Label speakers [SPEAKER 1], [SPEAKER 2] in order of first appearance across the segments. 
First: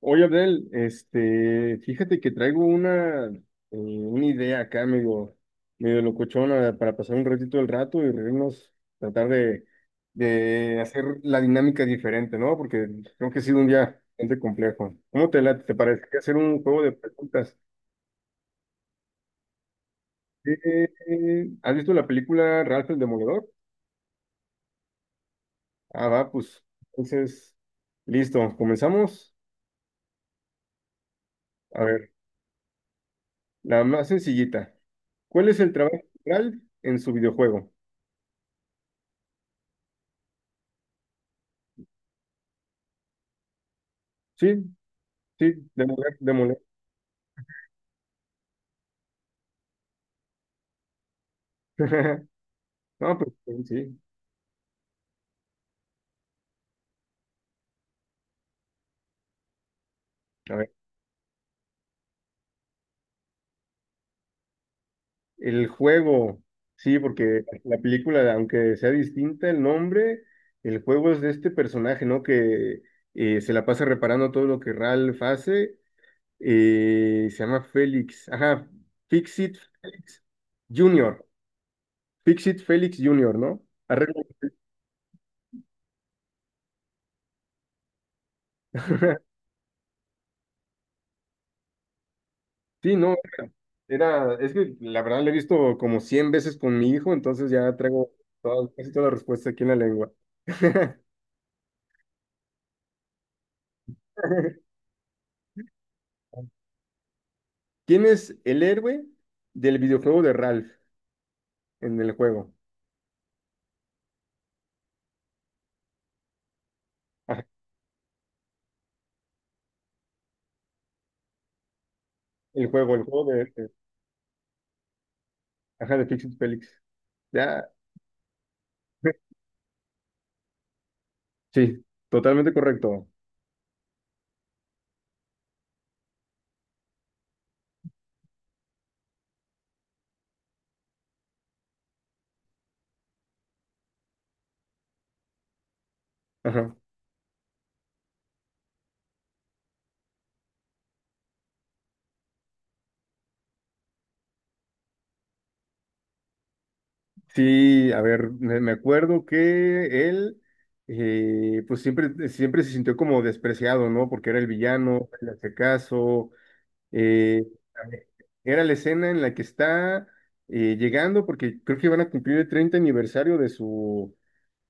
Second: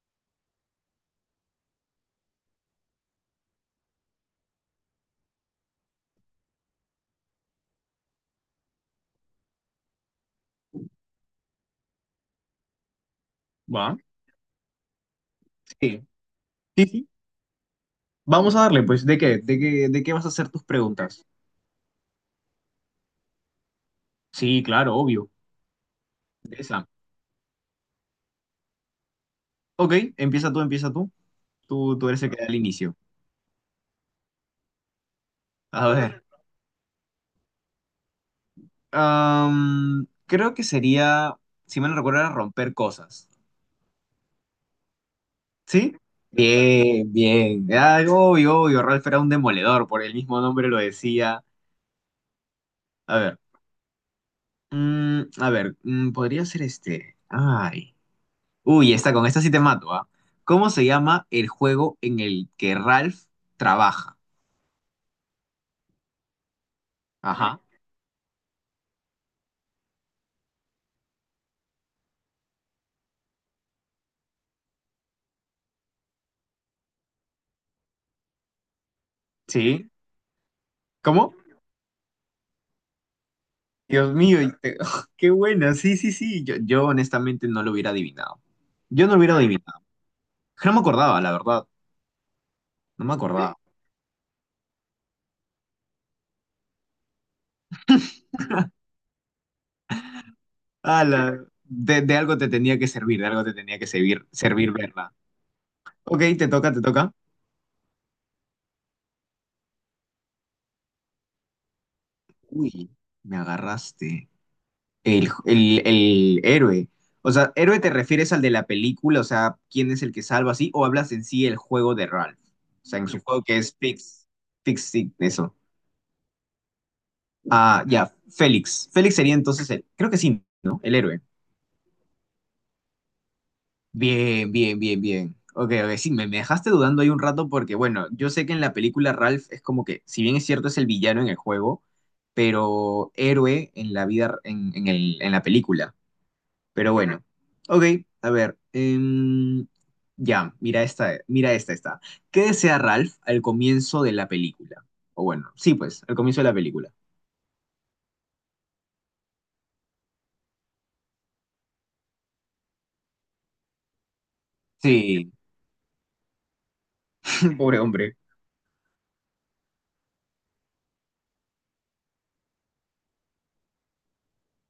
[SPEAKER 1] Oye, Abdel, este, fíjate que traigo una idea acá, medio locochona, para pasar un ratito el rato y reírnos, tratar de hacer la dinámica diferente, ¿no? Porque creo que ha sido un
[SPEAKER 2] Va,
[SPEAKER 1] día bastante complejo. ¿Cómo te late? ¿Te
[SPEAKER 2] sí,
[SPEAKER 1] parece que hacer un juego
[SPEAKER 2] sí,
[SPEAKER 1] de
[SPEAKER 2] sí.
[SPEAKER 1] preguntas?
[SPEAKER 2] Vamos a darle, pues, ¿de qué? ¿De qué vas a hacer tus preguntas?
[SPEAKER 1] ¿Has visto la película Ralph el Demoledor?
[SPEAKER 2] Sí, claro, obvio.
[SPEAKER 1] Ah, va, pues,
[SPEAKER 2] Esa.
[SPEAKER 1] entonces, listo, comenzamos.
[SPEAKER 2] Ok, empieza tú, empieza tú.
[SPEAKER 1] A
[SPEAKER 2] Tú
[SPEAKER 1] ver,
[SPEAKER 2] eres el que da el inicio.
[SPEAKER 1] la más sencillita. ¿Cuál es el
[SPEAKER 2] A
[SPEAKER 1] trabajo
[SPEAKER 2] ver.
[SPEAKER 1] central en su videojuego?
[SPEAKER 2] Creo que sería, si me recuerdo, era romper cosas.
[SPEAKER 1] Sí, sí,
[SPEAKER 2] ¿Sí?
[SPEAKER 1] demoler, demoler.
[SPEAKER 2] Bien, bien. Ah, obvio, obvio. Ralph era un demoledor, por el mismo nombre lo decía.
[SPEAKER 1] No,
[SPEAKER 2] A
[SPEAKER 1] pues
[SPEAKER 2] ver.
[SPEAKER 1] sí, sí.
[SPEAKER 2] A ver, podría ser este. Ay. Uy, esta, con esta sí te mato, ¿ah?
[SPEAKER 1] A
[SPEAKER 2] ¿Cómo
[SPEAKER 1] ver,
[SPEAKER 2] se llama el juego en el que Ralph trabaja?
[SPEAKER 1] el juego, sí, porque
[SPEAKER 2] Ajá.
[SPEAKER 1] la película, aunque sea distinta el nombre, el juego es de este personaje, ¿no? Que se la pasa reparando todo lo que Ralph hace. Se llama Félix, ajá, Fixit
[SPEAKER 2] ¿Sí?
[SPEAKER 1] Félix Jr.,
[SPEAKER 2] ¿Cómo?
[SPEAKER 1] Fixit Félix Junior, ¿no?
[SPEAKER 2] Dios mío, qué buena. Sí, sí, sí. Yo honestamente no lo hubiera adivinado. Yo no lo hubiera adivinado. No me acordaba, la verdad.
[SPEAKER 1] Sí,
[SPEAKER 2] No
[SPEAKER 1] no,
[SPEAKER 2] me acordaba.
[SPEAKER 1] es que la verdad lo he visto como 100 veces con mi hijo, entonces ya traigo casi toda la respuesta aquí en la lengua.
[SPEAKER 2] Ala, de algo te tenía que servir, de algo te tenía que servir verla. Ok, te toca, te toca.
[SPEAKER 1] ¿Quién es el héroe del videojuego de Ralph en el juego?
[SPEAKER 2] Uy, me agarraste. El héroe. O
[SPEAKER 1] Ajá,
[SPEAKER 2] sea, héroe te refieres al de la película, o sea, quién es el que salva así, o hablas en sí el juego de Ralph.
[SPEAKER 1] el
[SPEAKER 2] O
[SPEAKER 1] juego,
[SPEAKER 2] sea,
[SPEAKER 1] el
[SPEAKER 2] en su
[SPEAKER 1] juego
[SPEAKER 2] juego que es Fix, Fix, sí, eso.
[SPEAKER 1] ajá, de Fix It Felix. Ya,
[SPEAKER 2] Ah, ya, Félix. Félix sería entonces el, creo que sí, ¿no? El héroe.
[SPEAKER 1] sí, totalmente correcto.
[SPEAKER 2] Bien, bien, bien, bien. Ok, ok, sí, me dejaste dudando ahí un rato porque, bueno, yo sé que en la película Ralph es como que, si bien es cierto, es el villano en el juego, pero héroe en la vida, en la película.
[SPEAKER 1] Ajá.
[SPEAKER 2] Pero bueno, ok, a ver. Ya, mira esta, esta. ¿Qué desea Ralph al comienzo de la película? O bueno, sí, pues, al comienzo de la película.
[SPEAKER 1] Sí, a ver, me acuerdo que él, pues siempre, siempre se sintió como despreciado, ¿no? Porque era el villano, le
[SPEAKER 2] Sí,
[SPEAKER 1] hace caso. Eh,
[SPEAKER 2] pobre hombre.
[SPEAKER 1] Era la escena en la que está llegando, porque creo que van a cumplir el 30 aniversario de su,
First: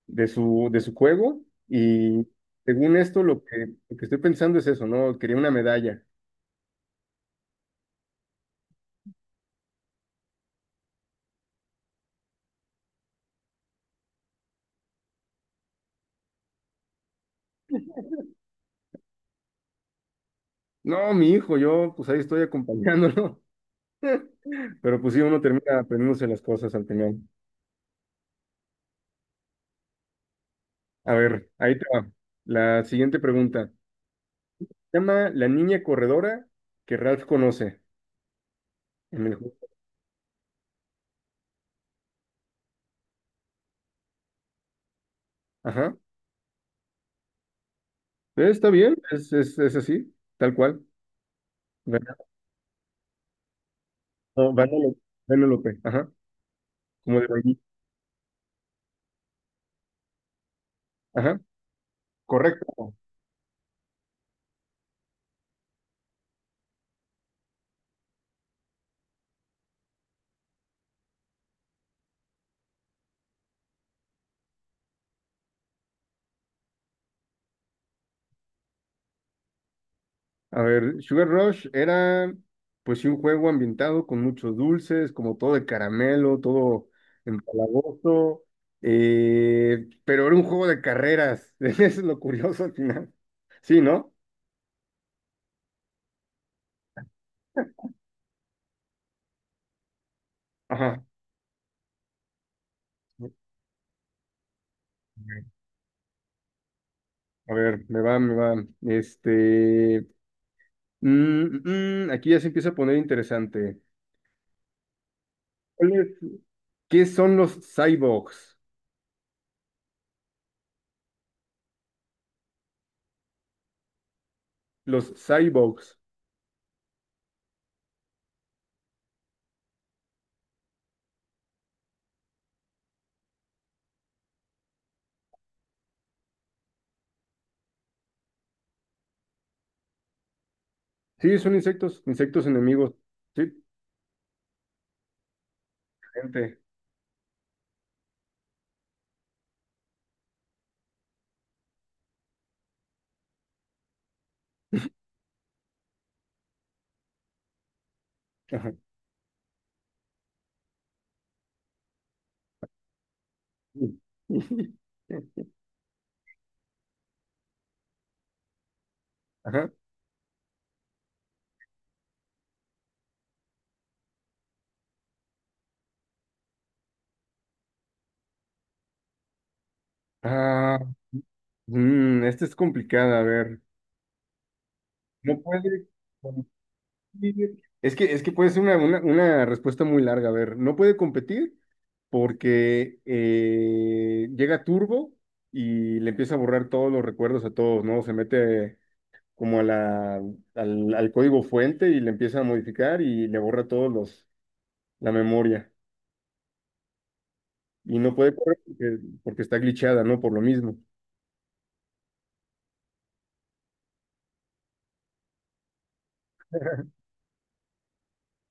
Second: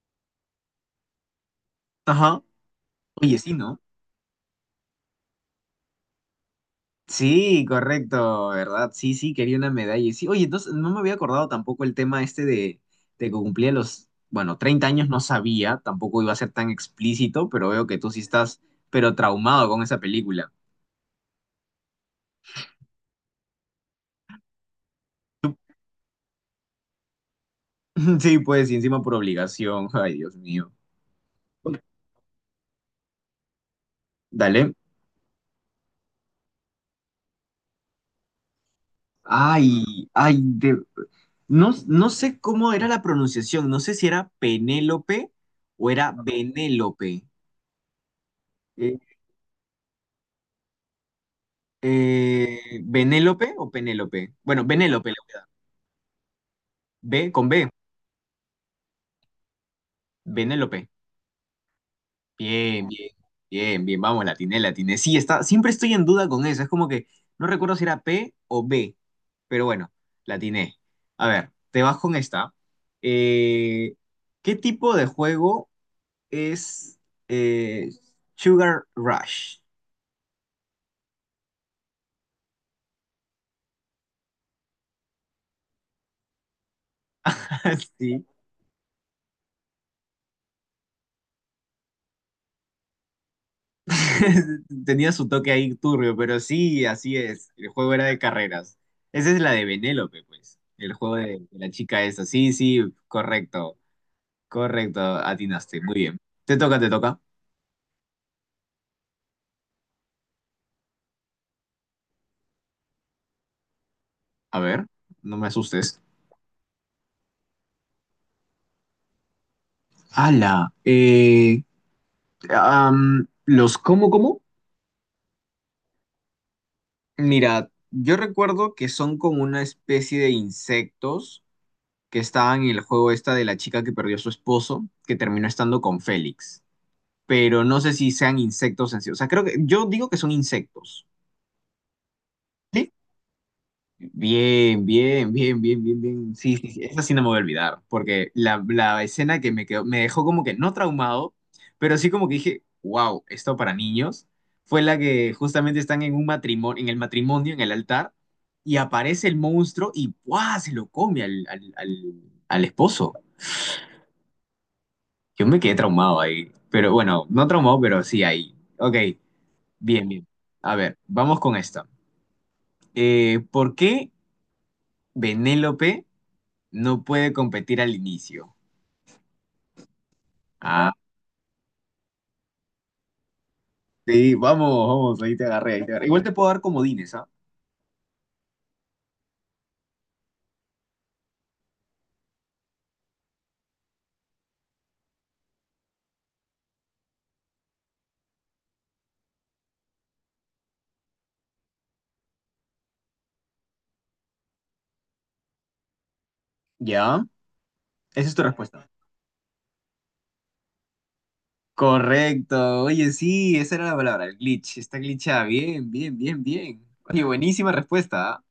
[SPEAKER 1] de su, de su juego, y
[SPEAKER 2] Ajá.
[SPEAKER 1] según esto,
[SPEAKER 2] Oye,
[SPEAKER 1] lo
[SPEAKER 2] sí,
[SPEAKER 1] que,
[SPEAKER 2] ¿no?
[SPEAKER 1] lo que estoy pensando es eso, ¿no? Quería una medalla.
[SPEAKER 2] Sí, correcto, ¿verdad? Sí, sí, quería una medalla. Sí, oye, entonces no me había acordado tampoco el tema este de que cumplía los, bueno, 30 años no sabía, tampoco iba a ser tan explícito, pero veo que tú sí estás, pero traumado con esa película.
[SPEAKER 1] No, mi hijo, yo pues ahí estoy acompañándolo, pero pues sí, uno termina aprendiéndose las cosas al final.
[SPEAKER 2] Sí, pues, y encima por obligación. Ay, Dios mío.
[SPEAKER 1] A ver, ahí te va. La siguiente pregunta.
[SPEAKER 2] Dale.
[SPEAKER 1] Se llama la niña corredora que Ralph conoce en el juego.
[SPEAKER 2] Ay, ay, no sé cómo era la pronunciación. No sé si era Penélope o
[SPEAKER 1] Ajá.
[SPEAKER 2] era Benélope.
[SPEAKER 1] Está bien,
[SPEAKER 2] Eh,
[SPEAKER 1] es así, tal cual.
[SPEAKER 2] ¿Benélope o Penélope?
[SPEAKER 1] No,
[SPEAKER 2] Bueno,
[SPEAKER 1] Vanellope,
[SPEAKER 2] Benélope.
[SPEAKER 1] Vanellope, ajá, como de
[SPEAKER 2] B con
[SPEAKER 1] vainilla.
[SPEAKER 2] B. Benélope.
[SPEAKER 1] Ajá,
[SPEAKER 2] Bien,
[SPEAKER 1] correcto.
[SPEAKER 2] bien, bien, bien, vamos, la atiné, la atiné. Sí, está, siempre estoy en duda con eso, es como que no recuerdo si era P o B, pero bueno, la atiné. A ver, te vas con esta. Eh, ¿Qué tipo de juego es eh, Sugar Rush?
[SPEAKER 1] A ver, Sugar Rush era pues sí un juego ambientado con muchos dulces, como todo de caramelo, todo
[SPEAKER 2] Sí,
[SPEAKER 1] empalagoso, pero era un juego de carreras, eso es lo curioso al final. Sí, ¿no?
[SPEAKER 2] tenía su toque ahí turbio, pero sí, así es, el juego era de carreras. Esa es la de Benélope, pues, el
[SPEAKER 1] Ajá.
[SPEAKER 2] juego de la chica esa, sí, sí, correcto. Correcto, atinaste. Muy bien. Te toca, te toca.
[SPEAKER 1] A ver, me va, me va. Este, aquí ya se empieza a poner interesante.
[SPEAKER 2] A ver, no me
[SPEAKER 1] ¿Cuál
[SPEAKER 2] asustes.
[SPEAKER 1] es- ¿Qué son los cyborgs?
[SPEAKER 2] ¡Hala! ¿Los cómo, cómo?
[SPEAKER 1] Los cyborgs.
[SPEAKER 2] Mira, yo recuerdo que son como una especie de insectos que estaban en el juego esta de la chica que perdió a su esposo, que terminó estando con Félix. Pero no sé si sean insectos en sí. O sea, creo que yo digo que son insectos.
[SPEAKER 1] Sí, son insectos, insectos enemigos.
[SPEAKER 2] ¿Sí?
[SPEAKER 1] Sí,
[SPEAKER 2] Bien, bien, bien, bien, bien, bien. Sí,
[SPEAKER 1] gente.
[SPEAKER 2] sí, sí, esa sí no me voy a olvidar, porque la escena que me quedó, me dejó como que no traumado, pero sí como que dije, wow, esto para niños, fue la que justamente están en un matrimonio, en el altar,
[SPEAKER 1] Ajá.
[SPEAKER 2] y aparece el monstruo y ¡guau! Se lo come al esposo. Yo me quedé traumado ahí, pero bueno, no traumado, pero sí ahí. Ok,
[SPEAKER 1] Ajá.
[SPEAKER 2] bien, bien. A ver, vamos con esta. ¿Por qué Benélope? No puede competir al inicio.
[SPEAKER 1] Ah,
[SPEAKER 2] Ah,
[SPEAKER 1] esta es complicada, a ver.
[SPEAKER 2] no, sí, vamos, vamos, ahí
[SPEAKER 1] No
[SPEAKER 2] te agarré,
[SPEAKER 1] puede
[SPEAKER 2] ahí te agarré. Igual te puedo dar comodines, ¿ah?
[SPEAKER 1] competir. Es que puede ser una respuesta muy larga, a ver. No puede competir porque llega Turbo y le empieza a borrar todos los recuerdos a todos, ¿no? Se mete como al código fuente y le empieza a modificar y le borra todos la memoria,
[SPEAKER 2] ¿Ya?
[SPEAKER 1] y no
[SPEAKER 2] Esa
[SPEAKER 1] puede
[SPEAKER 2] es tu
[SPEAKER 1] correr
[SPEAKER 2] respuesta.
[SPEAKER 1] porque está glitchada, ¿no? Por lo mismo.
[SPEAKER 2] Correcto. Oye, sí, esa era la palabra, el glitch. Está glitchada. Bien, bien, bien, bien. Oye, buenísima respuesta, ¿ah?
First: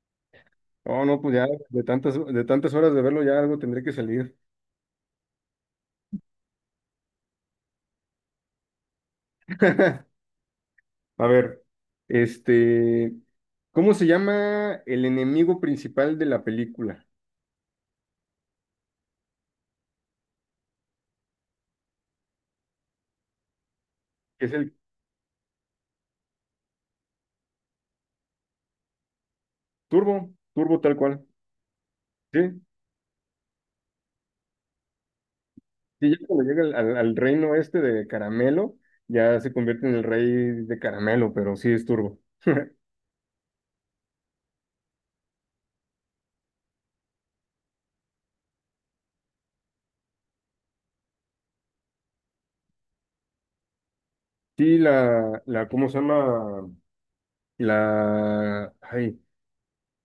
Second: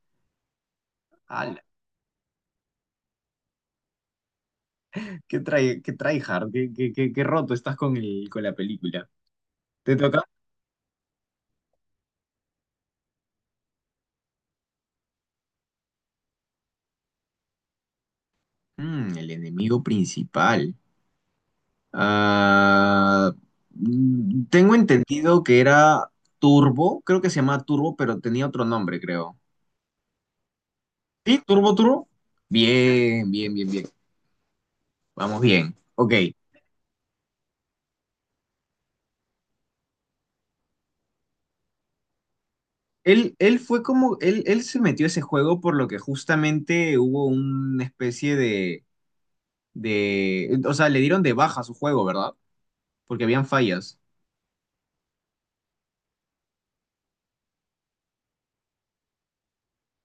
[SPEAKER 1] Oh, no, pues ya
[SPEAKER 2] Ala,
[SPEAKER 1] de tantas, horas de verlo ya algo tendré que salir.
[SPEAKER 2] qué trae, qué tryhard, qué roto estás con el, con la película. ¿Te toca?
[SPEAKER 1] A ver, este, ¿cómo se llama el enemigo principal de la película?
[SPEAKER 2] Mm, el enemigo principal. Ah,
[SPEAKER 1] Es el
[SPEAKER 2] tengo entendido que era Turbo, creo que se llama Turbo, pero tenía otro nombre, creo.
[SPEAKER 1] Turbo, Turbo tal cual.
[SPEAKER 2] Sí, Turbo Turbo.
[SPEAKER 1] Sí,
[SPEAKER 2] Bien, bien, bien, bien. Vamos bien.
[SPEAKER 1] sí,
[SPEAKER 2] Ok.
[SPEAKER 1] ya cuando llega al reino este de Caramelo, ya se convierte en el rey de Caramelo, pero sí es Turbo.
[SPEAKER 2] Él fue como, él se metió a ese juego por lo que justamente hubo una especie de, o sea, le dieron de baja a su juego, ¿verdad? Porque habían fallas.
[SPEAKER 1] Sí, ¿cómo se llama? La, ay,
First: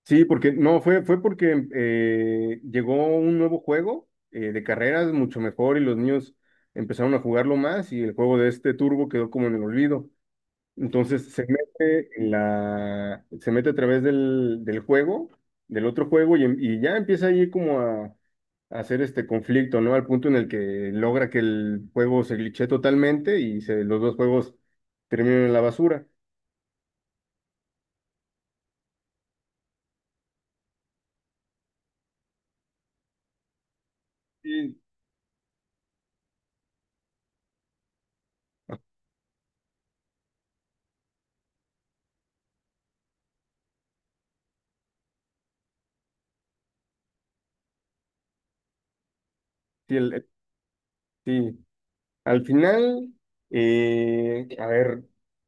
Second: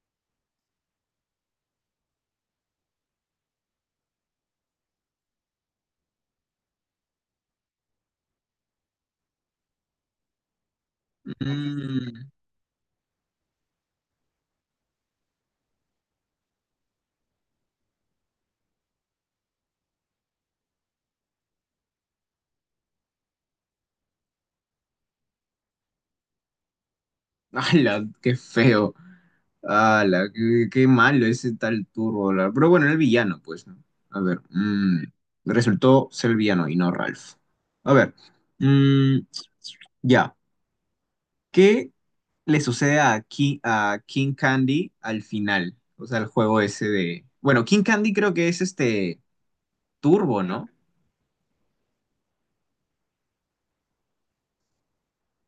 [SPEAKER 1] Sí, porque no, fue porque llegó un nuevo juego de carreras mucho mejor y los niños empezaron a jugarlo más y el juego de este Turbo quedó como en el olvido. Entonces se mete
[SPEAKER 2] Mm.
[SPEAKER 1] se mete a través del juego, del otro juego y ya empieza ahí como a hacer este conflicto, ¿no? Al punto en el que logra que el juego se glitche totalmente y los dos juegos terminan en la basura.
[SPEAKER 2] ¡Hala! ¡Qué feo! ¡Hala! Qué malo ese tal Turbo! Pero bueno, era el villano, pues, ¿no? A ver.
[SPEAKER 1] Sí,
[SPEAKER 2] Resultó ser el villano y no Ralph. A ver. mm, ya. ¿Qué le sucede a King Candy al final? O sea, el juego ese de. Bueno, King Candy creo que es este
[SPEAKER 1] sí,
[SPEAKER 2] Turbo, ¿no?
[SPEAKER 1] sí, al final, a ver,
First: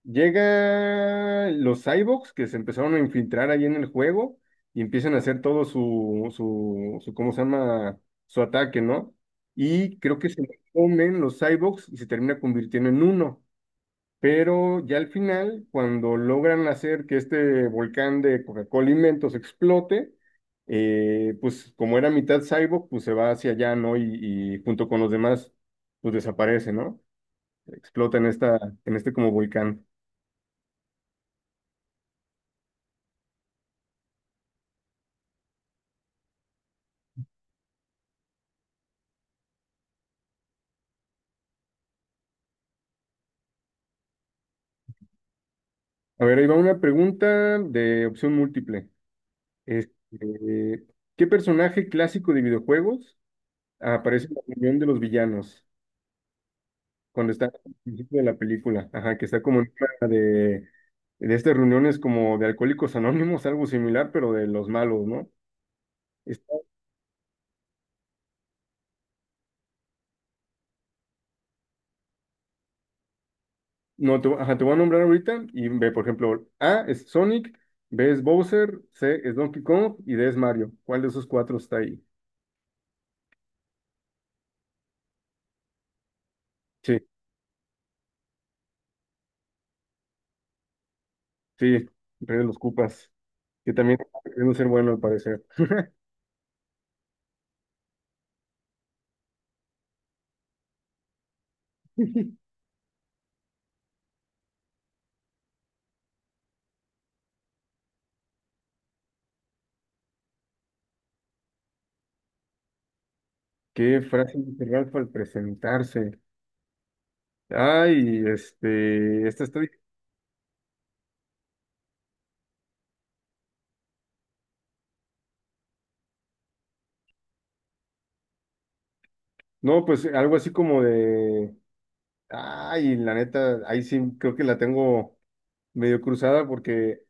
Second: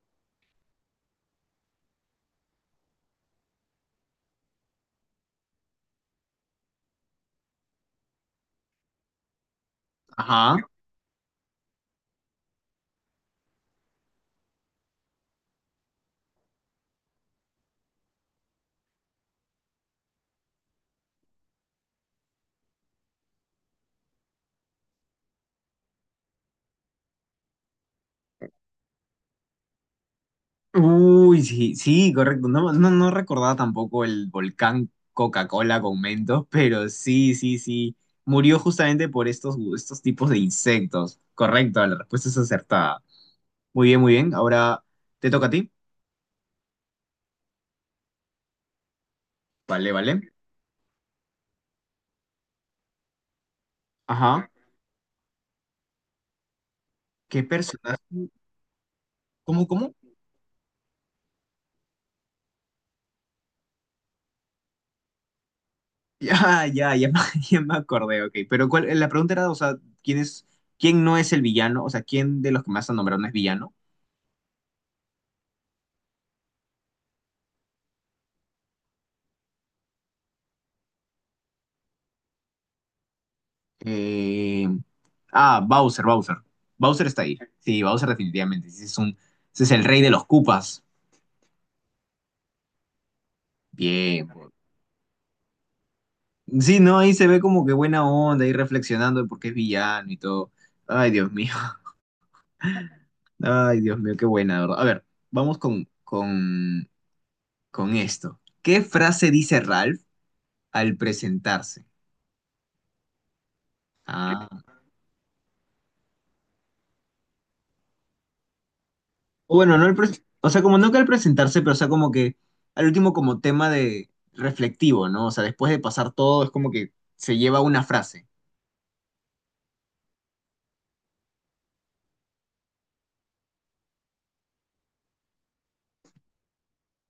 [SPEAKER 1] llega los cyborgs que se empezaron a infiltrar ahí en el juego y empiezan a hacer todo su ¿cómo se llama? Su ataque, ¿no? Y creo que se lo
[SPEAKER 2] Ajá.
[SPEAKER 1] comen los cyborgs y se termina convirtiendo en uno. Pero ya al final, cuando logran hacer que este volcán de Coca-Cola Inventos explote, pues como era mitad cyborg, pues se va hacia allá, ¿no? Y junto con los demás, pues desaparece, ¿no? Explota en este como volcán.
[SPEAKER 2] Uy, sí, sí, correcto. No, no, no recordaba tampoco el volcán Coca-Cola con Mentos, pero sí, sí, sí. Murió justamente por estos tipos de insectos. Correcto, la respuesta es acertada. Muy bien, muy bien. Ahora te toca a ti.
[SPEAKER 1] A ver, ahí va una pregunta de opción múltiple.
[SPEAKER 2] Vale, vale.
[SPEAKER 1] Este, ¿qué personaje clásico de videojuegos aparece en la
[SPEAKER 2] Ajá.
[SPEAKER 1] reunión de los villanos cuando
[SPEAKER 2] ¿Qué
[SPEAKER 1] está al
[SPEAKER 2] personaje?
[SPEAKER 1] principio de la película? Ajá, que está como
[SPEAKER 2] ¿Cómo,
[SPEAKER 1] en
[SPEAKER 2] cómo?
[SPEAKER 1] una de estas reuniones como de Alcohólicos Anónimos, algo similar, pero de los malos, ¿no? Está-
[SPEAKER 2] Ya, ya, ya, ya me acordé, ok. Pero cuál, la pregunta era, o sea, ¿quién es, quién no es el villano? O sea, ¿quién de los que más han nombrado no es villano?
[SPEAKER 1] no, ajá, te voy a nombrar ahorita y ve, por ejemplo, A es Sonic, B es Bowser, C es Donkey Kong y D es Mario. ¿Cuál de esos cuatro está ahí?
[SPEAKER 2] Eh, Bowser, Bowser.
[SPEAKER 1] Sí.
[SPEAKER 2] Bowser está ahí. Sí, Bowser definitivamente. Ese es un, ese es el rey de los cupas.
[SPEAKER 1] Sí, Rey de los Cupas, que también está
[SPEAKER 2] Bien.
[SPEAKER 1] queriendo ser bueno al parecer.
[SPEAKER 2] Sí, no, ahí se ve como que buena onda, ahí reflexionando de por qué es villano y todo. Ay, Dios mío. Ay, Dios mío, qué buena, de ¿verdad? A ver, vamos con esto. ¿Qué frase dice Ralph al presentarse?
[SPEAKER 1] ¿Qué frase
[SPEAKER 2] Ah.
[SPEAKER 1] dice Ralph al presentarse? Ay, este, esta
[SPEAKER 2] O
[SPEAKER 1] está.
[SPEAKER 2] bueno, no o sea, como no que al presentarse, pero o sea, como que al último como tema de reflectivo, ¿no? O sea, después de pasar todo, es como que se lleva una frase.
[SPEAKER 1] No, pues algo así como de. Ay, la neta, ahí sí creo que la tengo medio cruzada porque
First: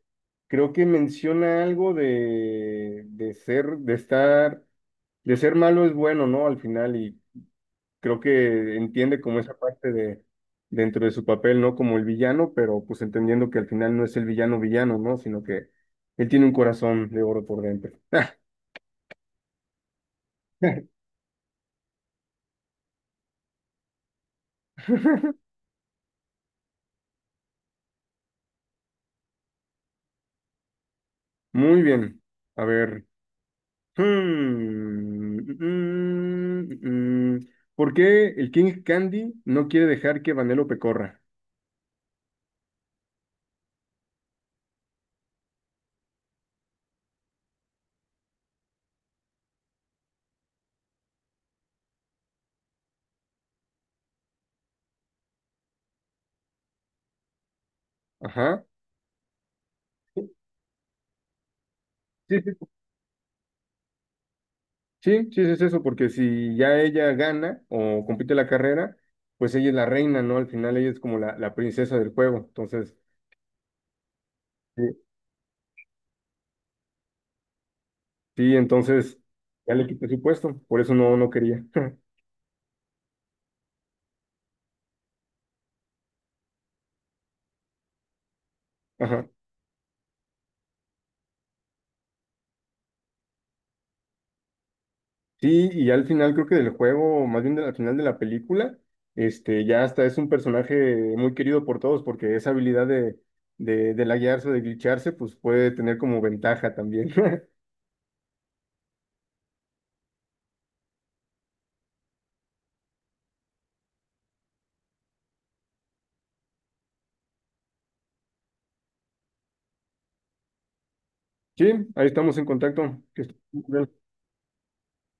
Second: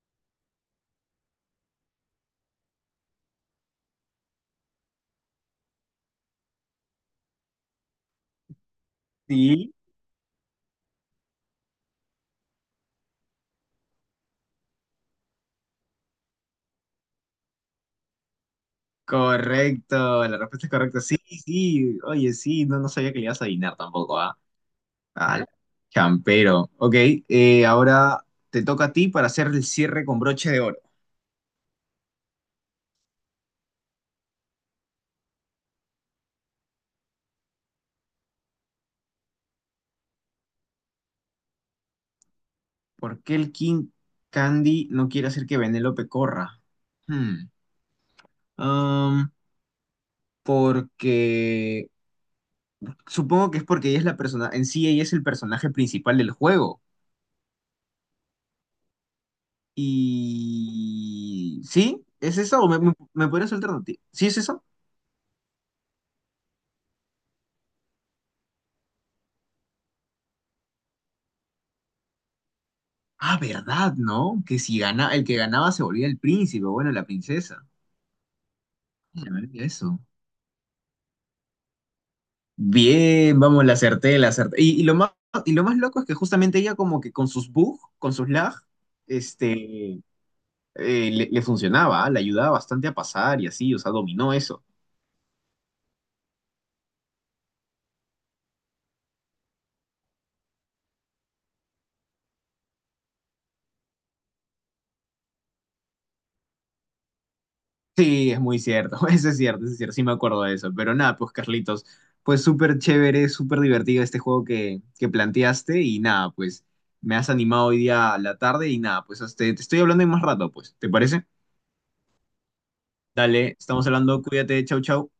[SPEAKER 1] creo que menciona algo de ser, de estar, de ser malo es bueno, ¿no? Al final, y creo que entiende como esa
[SPEAKER 2] Sí,
[SPEAKER 1] parte de dentro de su papel, ¿no? Como el villano, pero pues entendiendo que al final no es el villano villano, ¿no? Sino que él tiene un corazón de oro por dentro.
[SPEAKER 2] correcto, la respuesta es correcta. Sí, sí, oye, sí, no sabía que le ibas a adivinar tampoco, ¿ah? Al champero. Ok, ahora te toca a ti para hacer el cierre con broche de oro.
[SPEAKER 1] Muy bien. A ver. Hmm, mm, mm. Mm. ¿Por qué el King Candy no quiere dejar que Vanellope corra?
[SPEAKER 2] ¿Por qué el King Candy no quiere hacer que Pecorra? ¿Corra? Hmm. Um, Porque supongo que es porque ella es la persona, en sí ella es el personaje principal del juego.
[SPEAKER 1] Ajá. Sí,
[SPEAKER 2] Y... ¿Sí? ¿Es
[SPEAKER 1] sí, sí,
[SPEAKER 2] eso? ¿O me, me podrías alternativa? ¿Sí es eso?
[SPEAKER 1] sí, sí, es eso, porque si ya ella gana o compite la carrera, pues ella es la reina, ¿no? Al final ella es como la princesa del juego. Entonces,
[SPEAKER 2] Ah, ¿verdad, no? Que si
[SPEAKER 1] sí,
[SPEAKER 2] gana, el que ganaba se volvía el príncipe, bueno, la princesa.
[SPEAKER 1] sí,
[SPEAKER 2] Se me olvidó
[SPEAKER 1] ya le
[SPEAKER 2] eso.
[SPEAKER 1] quité su puesto, por eso no, no quería.
[SPEAKER 2] Bien, vamos, la acerté, la acerté. Y lo más, y lo más, loco es que justamente ella como que con sus bugs, con sus lag,
[SPEAKER 1] Ajá.
[SPEAKER 2] este, le funcionaba, ¿ah? Le ayudaba bastante a pasar y así, o sea, dominó eso.
[SPEAKER 1] Sí, y al final creo que del juego, o más bien al final de la película, este, ya hasta es un personaje muy querido por todos, porque esa habilidad de laguearse, de glitcharse, pues puede tener como ventaja también.
[SPEAKER 2] Sí, es muy cierto, eso es cierto, sí me acuerdo de eso. Pero nada, pues Carlitos, pues súper chévere, súper divertido este juego que planteaste y nada, pues me has animado hoy día a la tarde y nada, pues te estoy hablando en más rato, pues, ¿te parece?
[SPEAKER 1] Sí, ahí estamos en contacto. Que estés
[SPEAKER 2] Dale,
[SPEAKER 1] muy
[SPEAKER 2] estamos
[SPEAKER 1] bien.
[SPEAKER 2] hablando, cuídate, chau, chau.